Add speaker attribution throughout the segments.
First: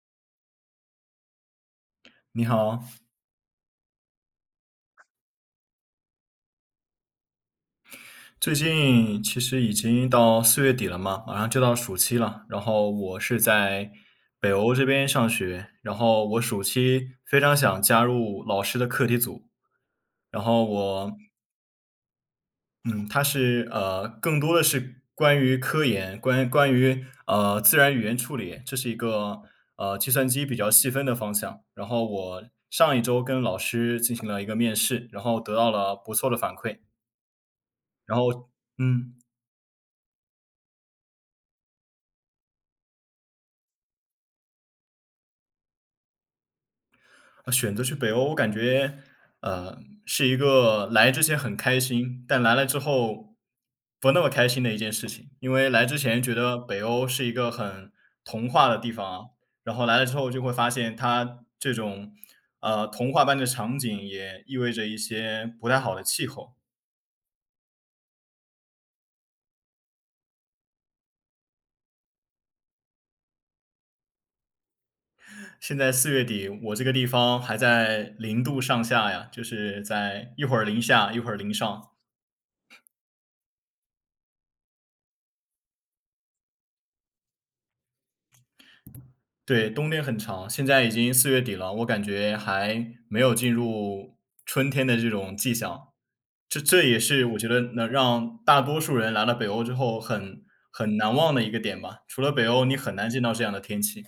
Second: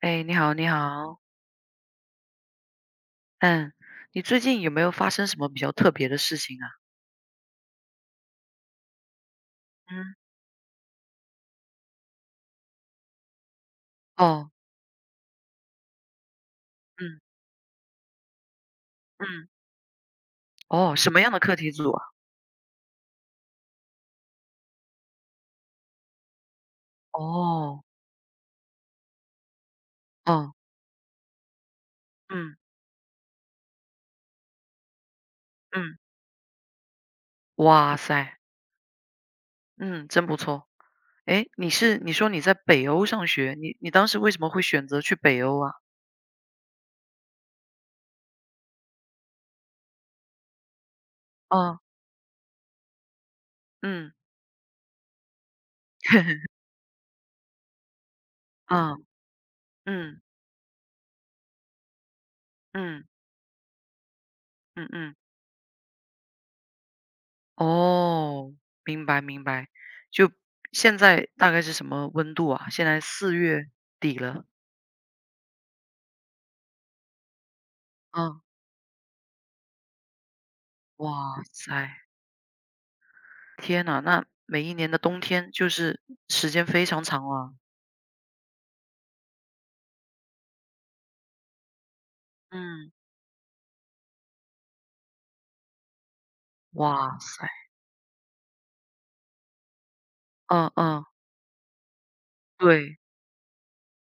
Speaker 1: 哎，你好，你好，
Speaker 2: 你好，
Speaker 1: 嗯，你最近有没有发生什么比较特别的事情啊？
Speaker 2: 最近其实已经
Speaker 1: 嗯，
Speaker 2: 到四月底了嘛，马上就到暑期了。然后我是在
Speaker 1: 哦，
Speaker 2: 北欧这边上学，然后我暑期
Speaker 1: 嗯
Speaker 2: 非常想加入老师的课题组。
Speaker 1: 嗯，
Speaker 2: 然后
Speaker 1: 哦，什
Speaker 2: 我，
Speaker 1: 么样的课题组啊？
Speaker 2: 嗯，它是更多的是关于科研，关于自
Speaker 1: 哦，
Speaker 2: 然语言处理，这是一个计算机
Speaker 1: 哦，
Speaker 2: 比较细分的方向。然后我
Speaker 1: 嗯
Speaker 2: 上一周跟老师进行了一个面试，然后得到
Speaker 1: 嗯，
Speaker 2: 了不错的反馈。
Speaker 1: 哇
Speaker 2: 然
Speaker 1: 塞，
Speaker 2: 后，嗯。
Speaker 1: 嗯，真不错。哎，你说你在北欧上学，你当时为什么会选择去北欧啊？
Speaker 2: 选择去北欧，我感觉，呃，是一个来之前很
Speaker 1: 哦，
Speaker 2: 开心，但来了之后不
Speaker 1: 嗯，
Speaker 2: 那么开心的一件事情。因为来之前觉 得北欧是一个很童话的地
Speaker 1: 啊，
Speaker 2: 方啊，然后来了之
Speaker 1: 嗯
Speaker 2: 后就会发现它这种
Speaker 1: 嗯
Speaker 2: 童话般的场景也意味
Speaker 1: 嗯
Speaker 2: 着一
Speaker 1: 嗯，
Speaker 2: 些不太好的气候。
Speaker 1: 哦，明白明白。就现在大概是什么温度啊？现在四月底了。
Speaker 2: 现在四月底，我这个地方还在
Speaker 1: 嗯。
Speaker 2: 零度上下呀，就是在一会儿零下，一会儿
Speaker 1: 哇
Speaker 2: 零
Speaker 1: 塞，
Speaker 2: 上。
Speaker 1: 天呐，那每一年的冬天就是时间非常长了。
Speaker 2: 对，冬天很长，现在已经四月底了，我感觉
Speaker 1: 嗯，
Speaker 2: 还没有进入春天的这种迹象。这也
Speaker 1: 哇
Speaker 2: 是我
Speaker 1: 塞，
Speaker 2: 觉得能让大多数人来了北欧之后很
Speaker 1: 嗯
Speaker 2: 很
Speaker 1: 嗯，
Speaker 2: 难忘的一个点吧。除了北欧，你很
Speaker 1: 对，
Speaker 2: 难见到这样的天气。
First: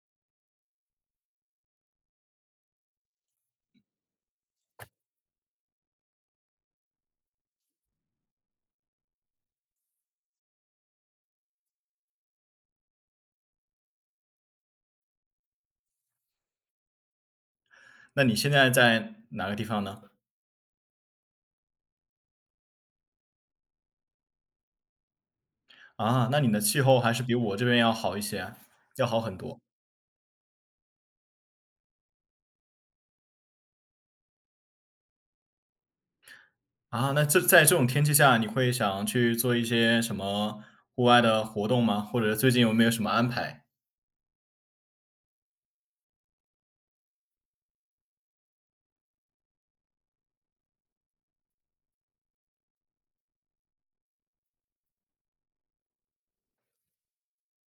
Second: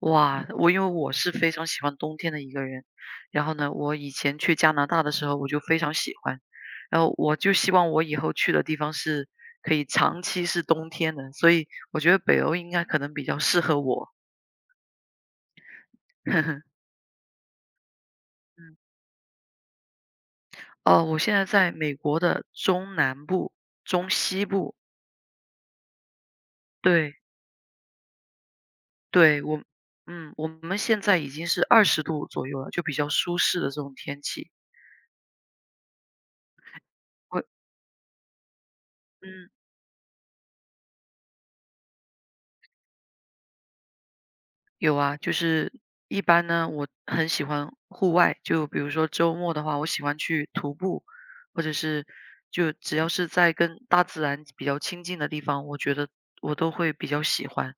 Speaker 1: 哇，我因为我是非常喜欢冬天的一个人，然后呢，我以前去加拿大的时候我就非常喜欢，然后我就希望我以后去的地方是可以长期是冬天的，所以我觉得北欧应该可能比较适合我。
Speaker 2: 那你现在
Speaker 1: 嗯，
Speaker 2: 在哪个地方呢？
Speaker 1: 哦，我现在在美国的中南部、中西部，
Speaker 2: 啊，那你的气候还
Speaker 1: 对。
Speaker 2: 是比我这边要好一些，要好很
Speaker 1: 对，
Speaker 2: 多。
Speaker 1: 我嗯，我们现在已经是20度左右了，就比较舒适的这种天气。
Speaker 2: 啊，那这
Speaker 1: 会
Speaker 2: 在这种天气下，你会想去
Speaker 1: 嗯，
Speaker 2: 做一些什么户外的活动吗？或者最近有没有什么安排？
Speaker 1: 有啊，就是一般呢，我很喜欢户外，就比如说周末的话，我喜欢去徒步，或者是就只要是在跟大自然比较亲近的地方，我觉得我都会比较喜欢。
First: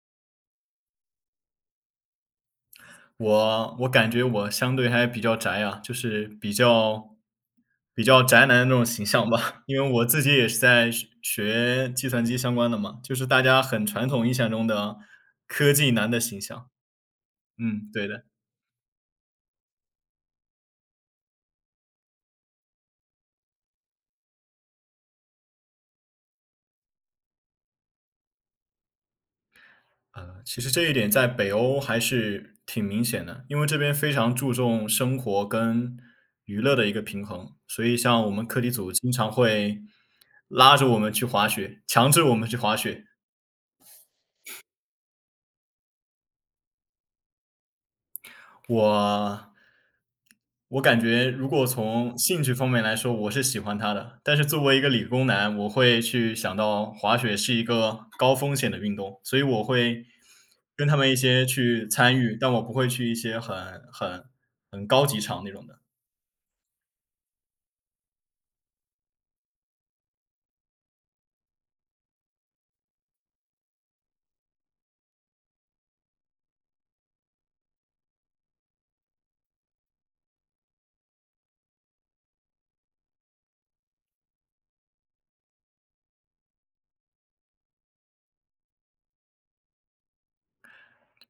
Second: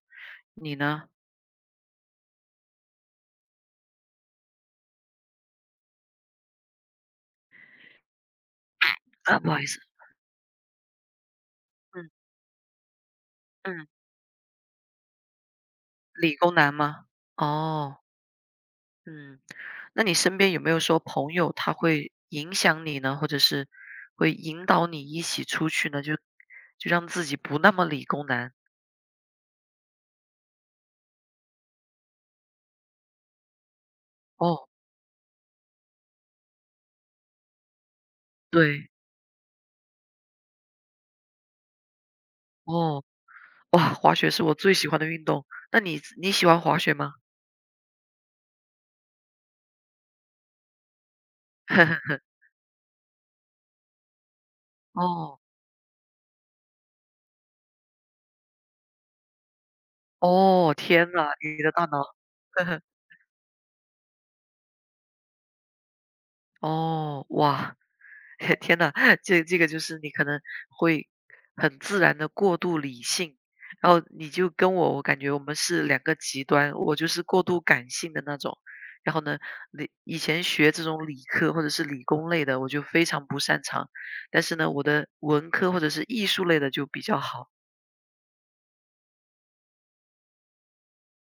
Speaker 1: 你呢？
Speaker 2: 我感觉我相对还比较宅啊，就是比较宅男的那种形象
Speaker 1: 啊，不好
Speaker 2: 吧。
Speaker 1: 意 思，
Speaker 2: 因为我自己也是在学
Speaker 1: 嗯
Speaker 2: 计算机相关的嘛，就是大家很
Speaker 1: 嗯，
Speaker 2: 传统印象中的科技男的
Speaker 1: 理
Speaker 2: 形
Speaker 1: 工
Speaker 2: 象。
Speaker 1: 男吗？
Speaker 2: 嗯，
Speaker 1: 哦。
Speaker 2: 对的。
Speaker 1: 嗯，那你身边有没有说朋友他会影响你呢，或者是会引导你一起出去呢？就就让自己不那么理工男。
Speaker 2: 其实这一点在北欧还是挺明显的，因为这边非常注
Speaker 1: 哦，
Speaker 2: 重生活跟娱乐的一个平衡，所以像我们课题
Speaker 1: 对，
Speaker 2: 组经常会拉着我们去滑雪，强制我们去滑
Speaker 1: 哦，
Speaker 2: 雪。
Speaker 1: 哇，滑雪是我最喜欢的运动。那你喜欢滑雪吗？
Speaker 2: 我我感觉如果从 兴趣方面来说，我是喜欢他的。但是作为一个理工
Speaker 1: 哦
Speaker 2: 男，我会去想到滑雪是一个高风险的运动，所以我会
Speaker 1: 哦，
Speaker 2: 跟他
Speaker 1: 天
Speaker 2: 们一
Speaker 1: 呐，
Speaker 2: 些
Speaker 1: 你的大
Speaker 2: 去
Speaker 1: 脑，
Speaker 2: 参与，但我不 会去一些很高级场那种的。
Speaker 1: 哦，哇，天呐，这个就是你可能会很自然的过度理性，然后你就跟我，我感觉我们是两个极端。我就是过度感性的那种，然后呢，以前学这种理科或者是理工类的，我就非常不擅长，但是呢，我的文科或者是艺术类的就比较好。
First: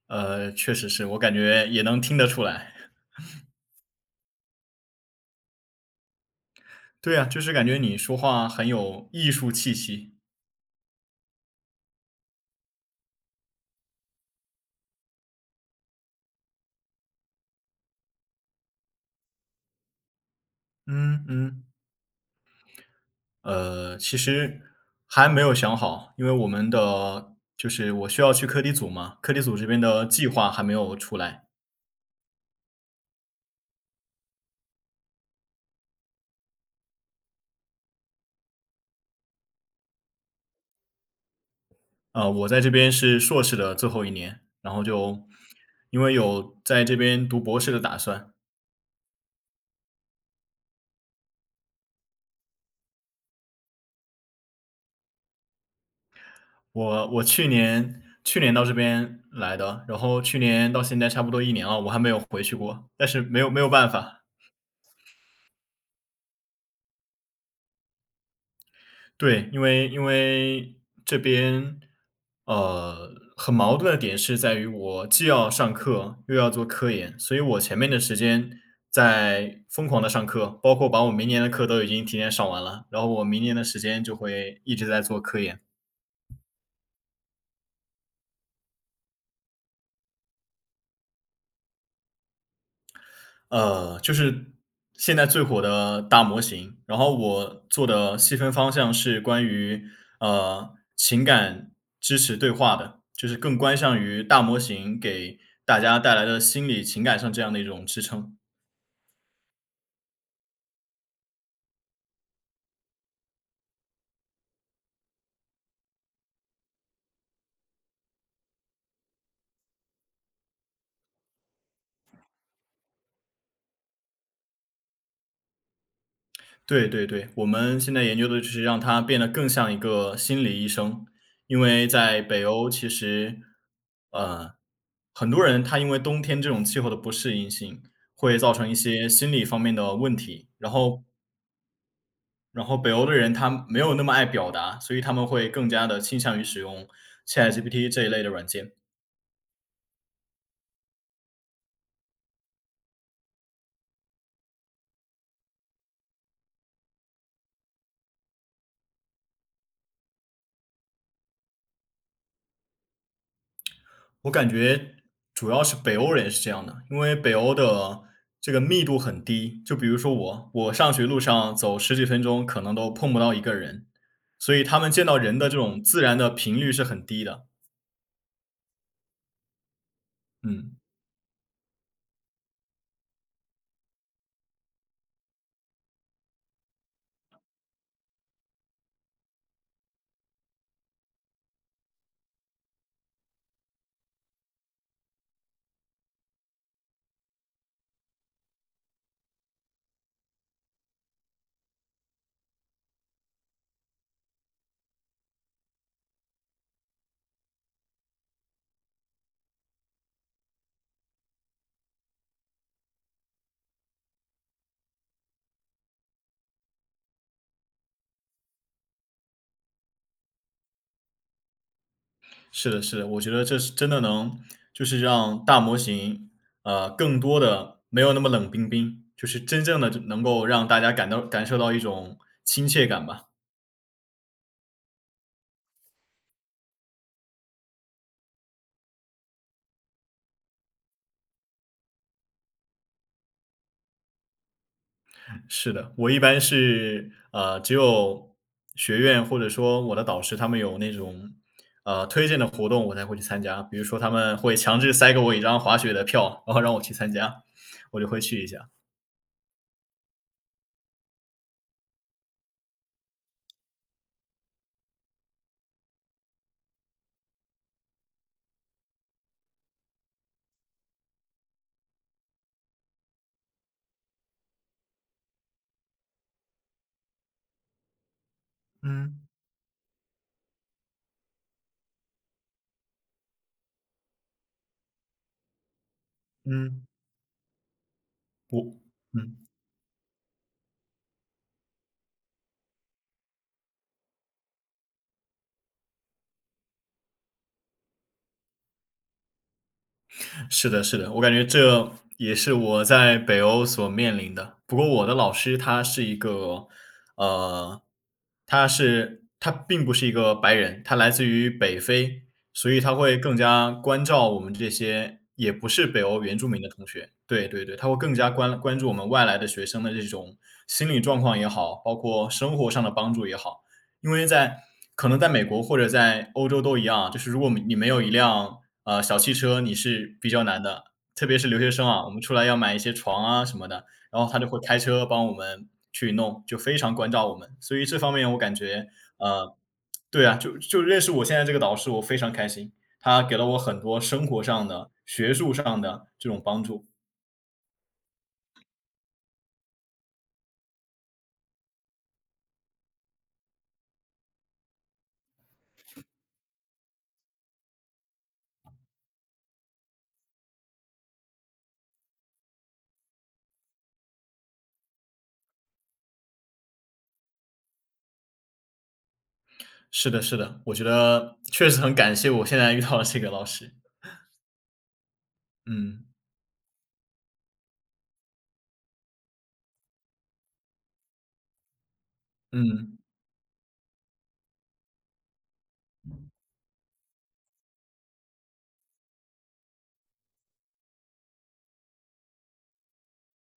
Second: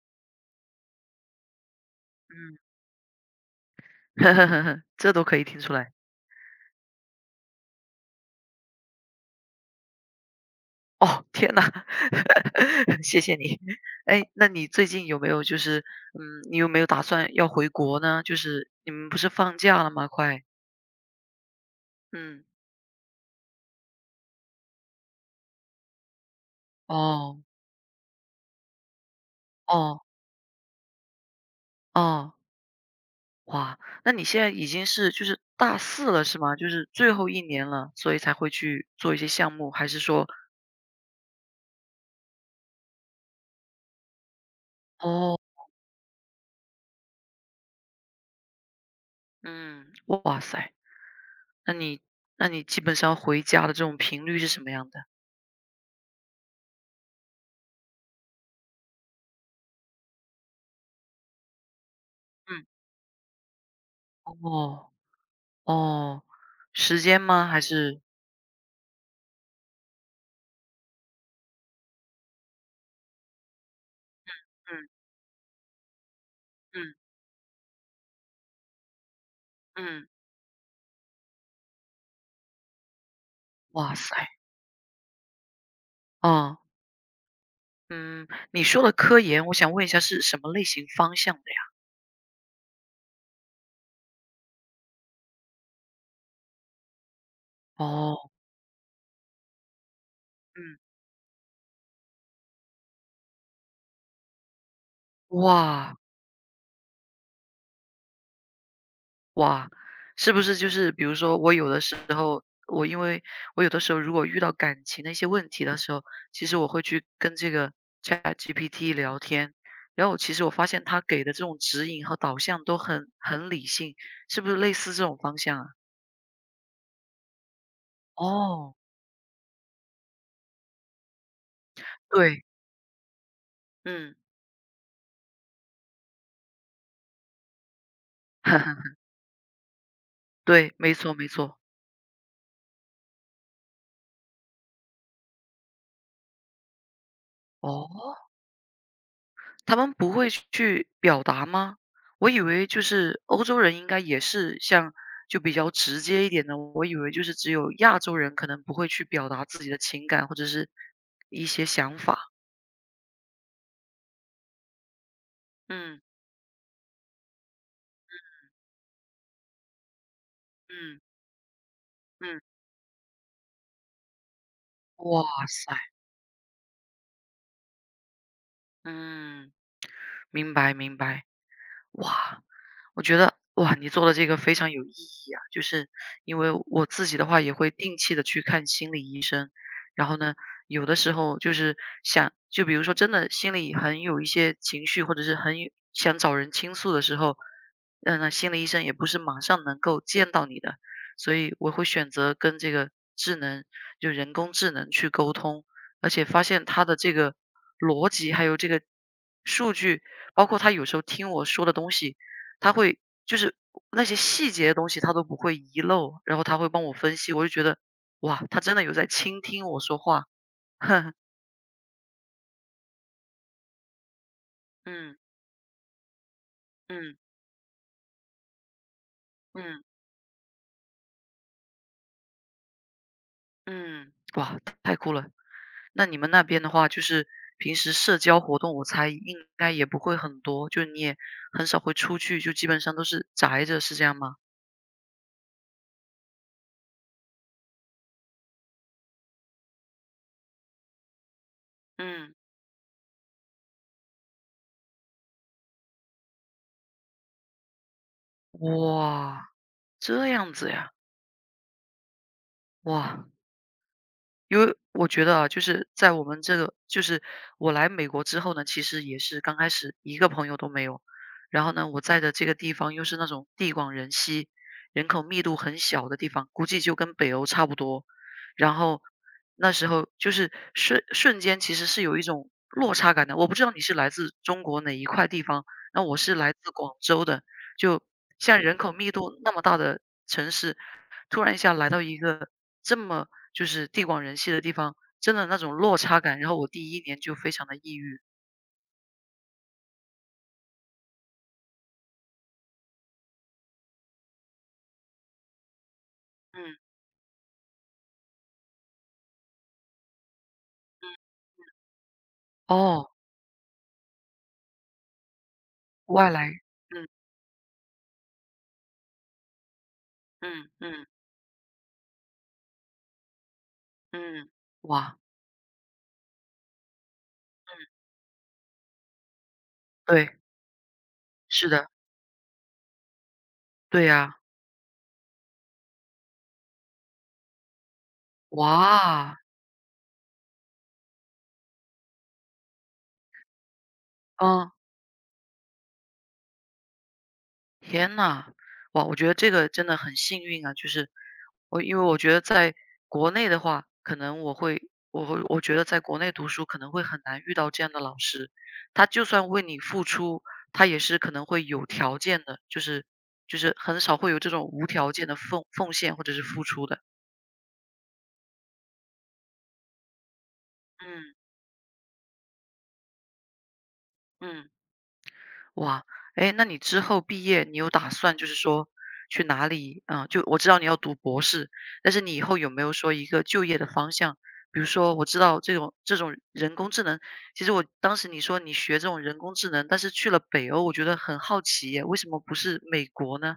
Speaker 2: 呃，确实是，我感觉也能听得出
Speaker 1: 嗯，
Speaker 2: 来。
Speaker 1: 这都可以听出来。
Speaker 2: 对啊，就是感觉你说话很有艺术气息。
Speaker 1: 哦，天呐，谢谢你。哎，那你最近有没有就是，嗯，你有没有打算要回国呢？就是你们不是放假了吗？快，
Speaker 2: 嗯嗯。
Speaker 1: 嗯，
Speaker 2: 其实还没有想好，因为我们的
Speaker 1: 哦，
Speaker 2: 就是我需要去课题组嘛，课题组这边
Speaker 1: 哦，
Speaker 2: 的计划还没有出来。
Speaker 1: 哦，哇，那你现在已经是就是大四了是吗？就是最后一年了，所以才会去做一些项目，还是说，
Speaker 2: 我在这边是硕士的最后一年，然后就
Speaker 1: 哦，
Speaker 2: 因为有在这边读博士的打算，
Speaker 1: 嗯，哇塞，那你那你基本上回家的这种频率是什么样的？
Speaker 2: 我去年到这边来的，然后去年到现在差不多一年了，我还没有回去
Speaker 1: 嗯，
Speaker 2: 过，但是没有办法。
Speaker 1: 哦，哦，时间吗？还是，
Speaker 2: 对，因为这边，很矛盾的点是在于
Speaker 1: 嗯
Speaker 2: 我既要上课又要做科
Speaker 1: 嗯。
Speaker 2: 研，所以我前面的时间在疯狂
Speaker 1: 嗯。
Speaker 2: 的上课，包括把我明年的课都已经提前上完了，然后我明年的时
Speaker 1: 哇
Speaker 2: 间
Speaker 1: 塞，
Speaker 2: 就会一直在做科研。
Speaker 1: 啊，嗯，你说的科研，我想问一下是什么类型方向的呀？
Speaker 2: 就是现在最火的大模型，然后我做的
Speaker 1: 哦，
Speaker 2: 细分方向是关于
Speaker 1: 嗯。
Speaker 2: 情感支持对话的，就是更关向于大模型给大
Speaker 1: 哇，
Speaker 2: 家带来的心理情感上这样的一种支撑。
Speaker 1: 哇，是不是就是比如说我有的时候我因为我有的时候如果遇到感情的一些问题的时候，其实我会去跟这个 ChatGPT 聊天，然后其实我发现他给的这种指引和导向都很理性，是不是类似这种方向啊？
Speaker 2: 对对对，我们现在研究的就是
Speaker 1: 哦，
Speaker 2: 让它变得更像一个心理医生，因为在
Speaker 1: 对，
Speaker 2: 北欧其实，
Speaker 1: 嗯，
Speaker 2: 呃，很多人他因为冬天这种气候的不适应性，会造成一 些心理方面的问题，然
Speaker 1: 对，没
Speaker 2: 后
Speaker 1: 错没错，
Speaker 2: 北欧的人他没有那么爱表达，所以他们会更加的倾向于使用 ChatGPT 这一
Speaker 1: 哦。
Speaker 2: 类的软件。
Speaker 1: 他们不会去表达吗？我以为就是欧洲人应该也是像就比较直接一点的，我以为就是只有亚洲人可能不会去表达自己的情感或者是一些想法。
Speaker 2: 我感觉主要是北
Speaker 1: 嗯
Speaker 2: 欧人是这样的，因为北欧的这个密度很低，就比如说我上
Speaker 1: 嗯
Speaker 2: 学路上走十几分
Speaker 1: 嗯，
Speaker 2: 钟可能都碰不到一个人，所以他们见到
Speaker 1: 哇
Speaker 2: 人的这
Speaker 1: 塞，
Speaker 2: 种自然的频率是很低的。
Speaker 1: 嗯，明白
Speaker 2: 嗯。
Speaker 1: 明白。哇，我觉得哇，你做的这个非常有意义啊！就是因为我自己的话，也会定期的去看心理医生。然后呢，有的时候就是想，就比如说真的心里很有一些情绪，或者是很有想找人倾诉的时候，嗯，那心理医生也不是马上能够见到你的，所以我会选择跟这个智能，就人工智能去沟通，而且发现它的这个逻辑还有这个。数据。包括他有时候听我说的东西，他会就是那些细节的东西他都不会遗漏，然后他会帮我分析，我就觉得哇，他真的有在倾听我说话，
Speaker 2: 是的，是的，我觉得这是真的能，就是
Speaker 1: 嗯
Speaker 2: 让大模型，更
Speaker 1: 嗯
Speaker 2: 多的没有那么冷冰冰，就是真正
Speaker 1: 嗯
Speaker 2: 的能够让大家感受到一种亲切感吧。
Speaker 1: 嗯哇，太酷了！那你们那边的话，就是平时社交活动，我猜应该也不会很多，就你也很少会出去，就基本上都是宅着，是这样吗？
Speaker 2: 是的，我一般是只有学院或者说我的导师他们有那种推
Speaker 1: 嗯，
Speaker 2: 荐的活动，我才会去参加。比如说他们会强制塞给我一张滑雪的票，然后让我去参加，我就会去一下。
Speaker 1: 哇，这样子呀，哇，因为我觉得啊，就是在我们这个，就是我来美国之后呢，其实也是刚开始一个朋友都没有，然后呢，我在的这个地方又是那种地广人稀、人口密度很小的地方，估计就跟北欧差不多。然后
Speaker 2: 嗯
Speaker 1: 那时候就是瞬间，其实是有一种落差感的。我不知道你是来自中国哪一块地方，那我是来自
Speaker 2: 嗯。
Speaker 1: 广州的，就像
Speaker 2: 我
Speaker 1: 人口密
Speaker 2: 嗯。
Speaker 1: 度那么大的城市，突然一下来到一个这么就是地广人稀的地方，真的那种落差感，然后我第一年就非常的抑郁。
Speaker 2: 是的，是的，我感觉这也是我在北欧所面临的。不过我的老师他是一个，
Speaker 1: 嗯，
Speaker 2: 呃，他是他并不是一个白人，他来自于北非，所以他
Speaker 1: 哦，
Speaker 2: 会更加关照我们这些也不是北欧
Speaker 1: 外
Speaker 2: 原住
Speaker 1: 来，
Speaker 2: 民的同
Speaker 1: 嗯，
Speaker 2: 学。对对对，他会更加关注我们外来的学生的这种
Speaker 1: 嗯，
Speaker 2: 心理
Speaker 1: 嗯，
Speaker 2: 状况也好，包括生活上的帮助也好。因为
Speaker 1: 嗯，
Speaker 2: 在可
Speaker 1: 哇，
Speaker 2: 能在美国或者在欧洲都一样啊，就是如果你没有一辆，小汽车，你是比
Speaker 1: 对，
Speaker 2: 较难的。特别是留
Speaker 1: 是
Speaker 2: 学生
Speaker 1: 的，
Speaker 2: 啊，我们出来要买一些床啊什么的，
Speaker 1: 对
Speaker 2: 然后
Speaker 1: 呀，
Speaker 2: 他就会开车帮我们去弄，就非常关照我们。所以这方面我感觉，
Speaker 1: 哇，
Speaker 2: 呃，对啊，就认识我现在这个导师，我非常开心，他给了我很多生活上
Speaker 1: 嗯。
Speaker 2: 的、学术上的这种帮助。
Speaker 1: 天呐，哇，我觉得这个真的很幸运啊！就是我，因为我觉得在国内的话，可能我会，我会，我觉得在国内读书可能会很难遇到这样的老师，他就算为你付出，他也是可能会有条件的，就是就是很少会有这种无条件的奉献或者是付出的。
Speaker 2: 是的，是的，我觉得
Speaker 1: 嗯
Speaker 2: 确实很感谢我现在遇到了这个老师。
Speaker 1: 嗯。哇，
Speaker 2: 嗯，
Speaker 1: 哎，那你之后毕业，你有打算就是说去哪里？嗯，就我知道你要读博士，但是你以后有没有
Speaker 2: 嗯。
Speaker 1: 说一个就业的方向？比如说，我知道这种人工智能，其实我当时你说你学这种人工智能，但是去了北欧，我觉得很好奇耶，为什么不是美国呢？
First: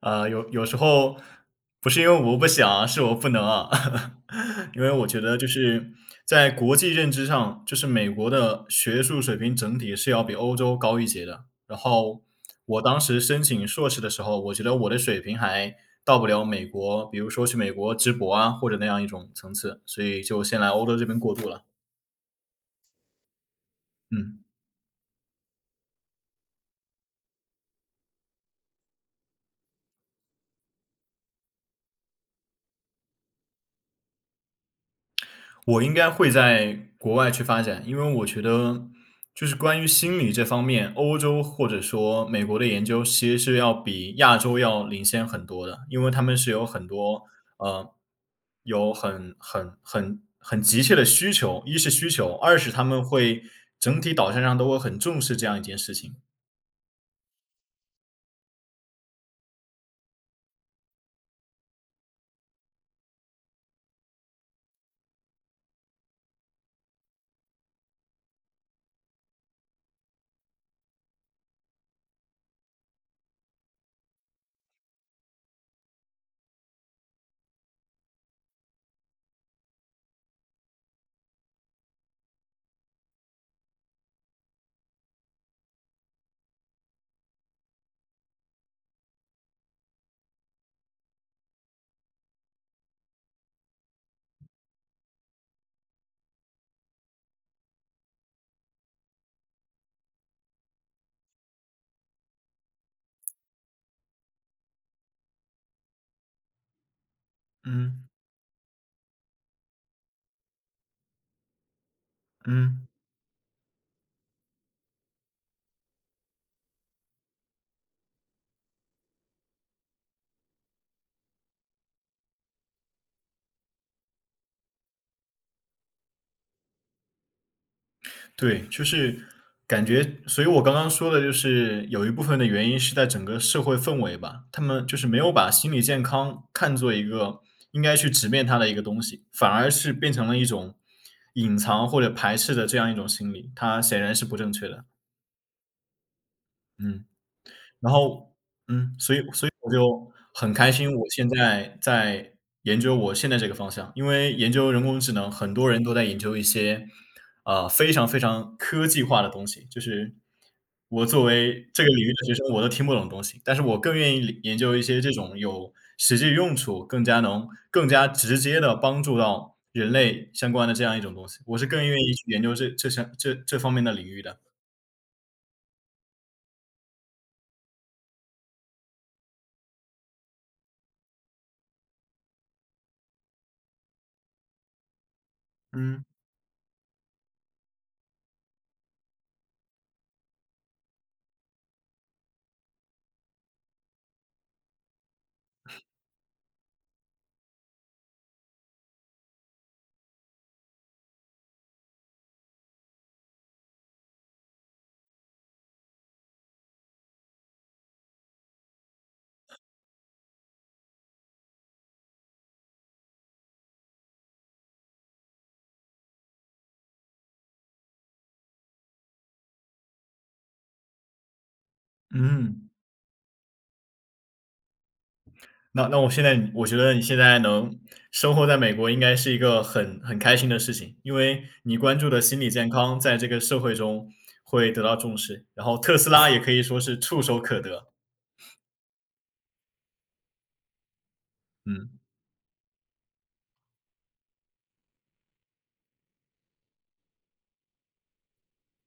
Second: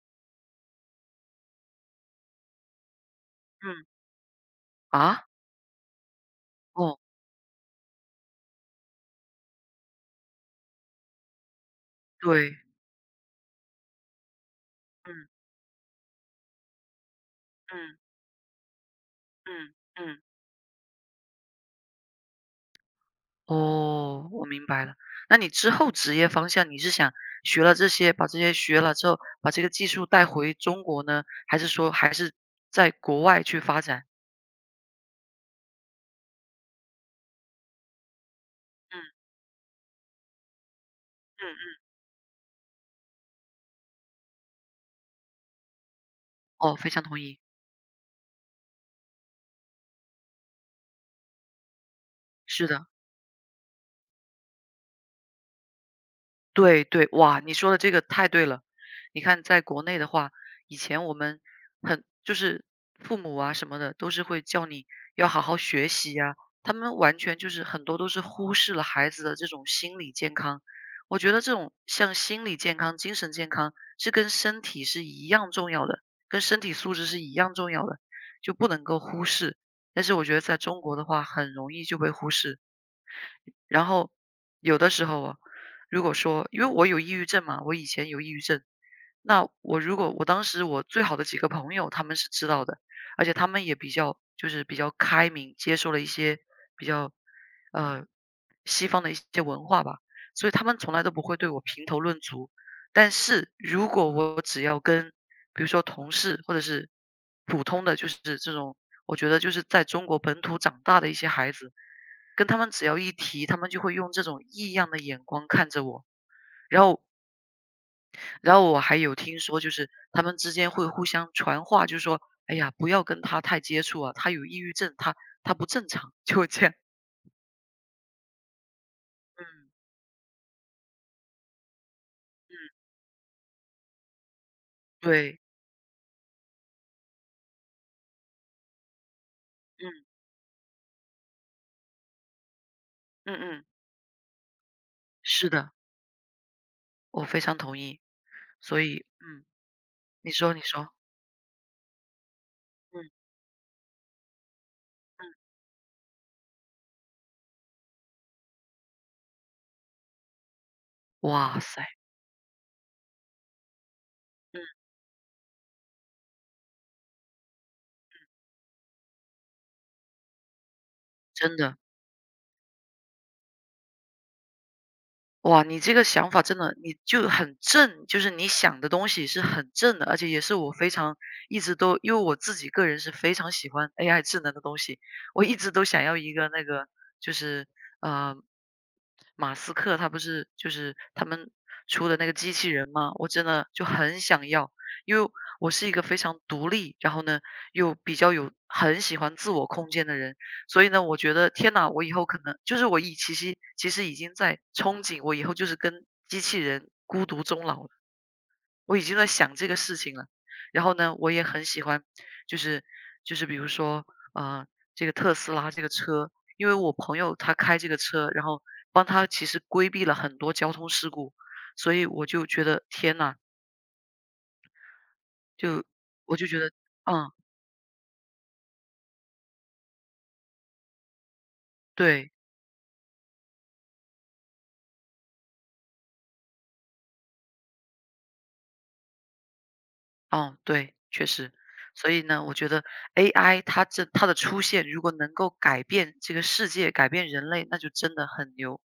Speaker 2: 有时候不是因为我不想，是我不能啊。
Speaker 1: 嗯，
Speaker 2: 因为我觉
Speaker 1: 啊，
Speaker 2: 得就是在国际
Speaker 1: 哦，
Speaker 2: 认知上，就是美国的学术水平整体是要比欧洲高一截的。然后
Speaker 1: 对，
Speaker 2: 我当时申请硕士的时候，我觉得我的水
Speaker 1: 嗯
Speaker 2: 平还到不了美国，比如说去美
Speaker 1: 嗯
Speaker 2: 国直博啊，或者那样一种层
Speaker 1: 嗯
Speaker 2: 次，所
Speaker 1: 嗯。
Speaker 2: 以就先来欧洲这边过渡了。
Speaker 1: 哦，
Speaker 2: 嗯。
Speaker 1: 我明白了。那你之后职业方向，你是想学了这些，把这些学了之后，把这个技术带回中国呢？还是说还是在国外去发展？
Speaker 2: 我应该会在国外去发展，因为我觉得
Speaker 1: 嗯
Speaker 2: 就是关于心理这方面，欧洲
Speaker 1: 嗯
Speaker 2: 或者说美国的研究其实是要比亚洲要领先很多的，因为他们是有
Speaker 1: 嗯，哦，
Speaker 2: 很
Speaker 1: 非常同
Speaker 2: 多
Speaker 1: 意，
Speaker 2: 呃，有很急切的需求，一是需求，二
Speaker 1: 是
Speaker 2: 是他
Speaker 1: 的。
Speaker 2: 们会整体导向上都会很重视这样一件事情。
Speaker 1: 对对，哇，你说的这个太对了。你看在国内的话，以前我们很就是父母啊什么的，都是会叫你要好好学习呀，他们完全就是很多都是忽视了孩子的这种心理健康。我觉得这种像心理健康、精神健康是跟身体是一样重要的，跟身体素质是一样重要的，就不能够忽视。但是我觉得在中国的话，很容易就被忽视。然后有的时候啊，如果说因为我有抑郁症嘛，我以前有抑郁症，那我如果我当时我最好的几个朋友他们是知道的，而且他们也比较就是比较开明，接受了一些比较呃西方的一些文化吧，所以他们从来都不会对我评头论足。但是如果我只要跟比如说同事或者是普通的就
Speaker 2: 嗯。
Speaker 1: 是这种，我觉得就是在中国本土长大的一些孩子，跟他们只
Speaker 2: 嗯。
Speaker 1: 要一提，他们就会用这种异样的眼光看着我。然后，然后我还有听说，就是他们之间会互相传话，就说：“哎呀，不要跟他太接触啊，他有抑郁症，他不正常。”就会这样。
Speaker 2: 对，就是
Speaker 1: 嗯
Speaker 2: 感觉，所以我刚刚说的就是有一部分的原
Speaker 1: 嗯，
Speaker 2: 因是在整个社会氛围吧，他们就是没有
Speaker 1: 对，
Speaker 2: 把心理健康看作一个应该去直面它的一个东西，反而是变
Speaker 1: 嗯
Speaker 2: 成了一种隐藏或者排斥的这样一种心
Speaker 1: 嗯
Speaker 2: 理，
Speaker 1: 嗯，
Speaker 2: 它显然是不正确的。
Speaker 1: 是的，
Speaker 2: 嗯。
Speaker 1: 我非常同
Speaker 2: 然
Speaker 1: 意。
Speaker 2: 后
Speaker 1: 所以，
Speaker 2: 所以
Speaker 1: 嗯，
Speaker 2: 所以我就
Speaker 1: 你
Speaker 2: 很
Speaker 1: 说你
Speaker 2: 开
Speaker 1: 说，
Speaker 2: 心，我现在在研究
Speaker 1: 嗯
Speaker 2: 我现在这个方向，因为研究人工智
Speaker 1: 嗯，
Speaker 2: 能，很多人都在研究一些，非常科技化的东西，就是我作
Speaker 1: 哇
Speaker 2: 为这
Speaker 1: 塞，
Speaker 2: 个领域的学生，我都听不懂的东西，但是我更愿意理研
Speaker 1: 嗯，
Speaker 2: 究一些这种有实际用处，更加直接的帮助到人类相关的这样一种东西，
Speaker 1: 真
Speaker 2: 我是
Speaker 1: 的。
Speaker 2: 更愿意去研究这这项这这方面的领域的。
Speaker 1: 哇，你这个想法真的，你就很正，就是你想的东西是很正的，而且也是我非常一直都，因为我自己个人是非常喜欢 AI 智能的东西，我一直都想
Speaker 2: 嗯，
Speaker 1: 要一个那个，就是呃马斯克他不是就是他们出的那个机器人吗？我真的就很想要，因为我是一个非常独立，然后呢又比较有很喜欢自我空间的人，所以呢，我觉得天呐，我以后可能就是其实已经在憧憬，我以后就是跟机器人孤独终老了。我已经在想这个事情了。然后呢，我也很喜欢，就是就是比如说，呃，这个特斯拉这个车，因为我朋友他开这个车，然后帮他其实规避了很多交通事故，所以我就觉
Speaker 2: 嗯。
Speaker 1: 得天呐，就
Speaker 2: 那我现
Speaker 1: 我就
Speaker 2: 在
Speaker 1: 觉
Speaker 2: 我
Speaker 1: 得，
Speaker 2: 觉得你现
Speaker 1: 嗯，
Speaker 2: 在能生活在美国应该是一个很开心的事情，因为你关注的
Speaker 1: 对，
Speaker 2: 心理健康在这个社会中会得到重视，然后特斯拉也可以说是触手可得。
Speaker 1: 嗯，对，确实。
Speaker 2: 嗯。
Speaker 1: 所以呢，我觉得 AI 它这它的出现，如果能够改变这个世界、改变人类，那就真的很牛。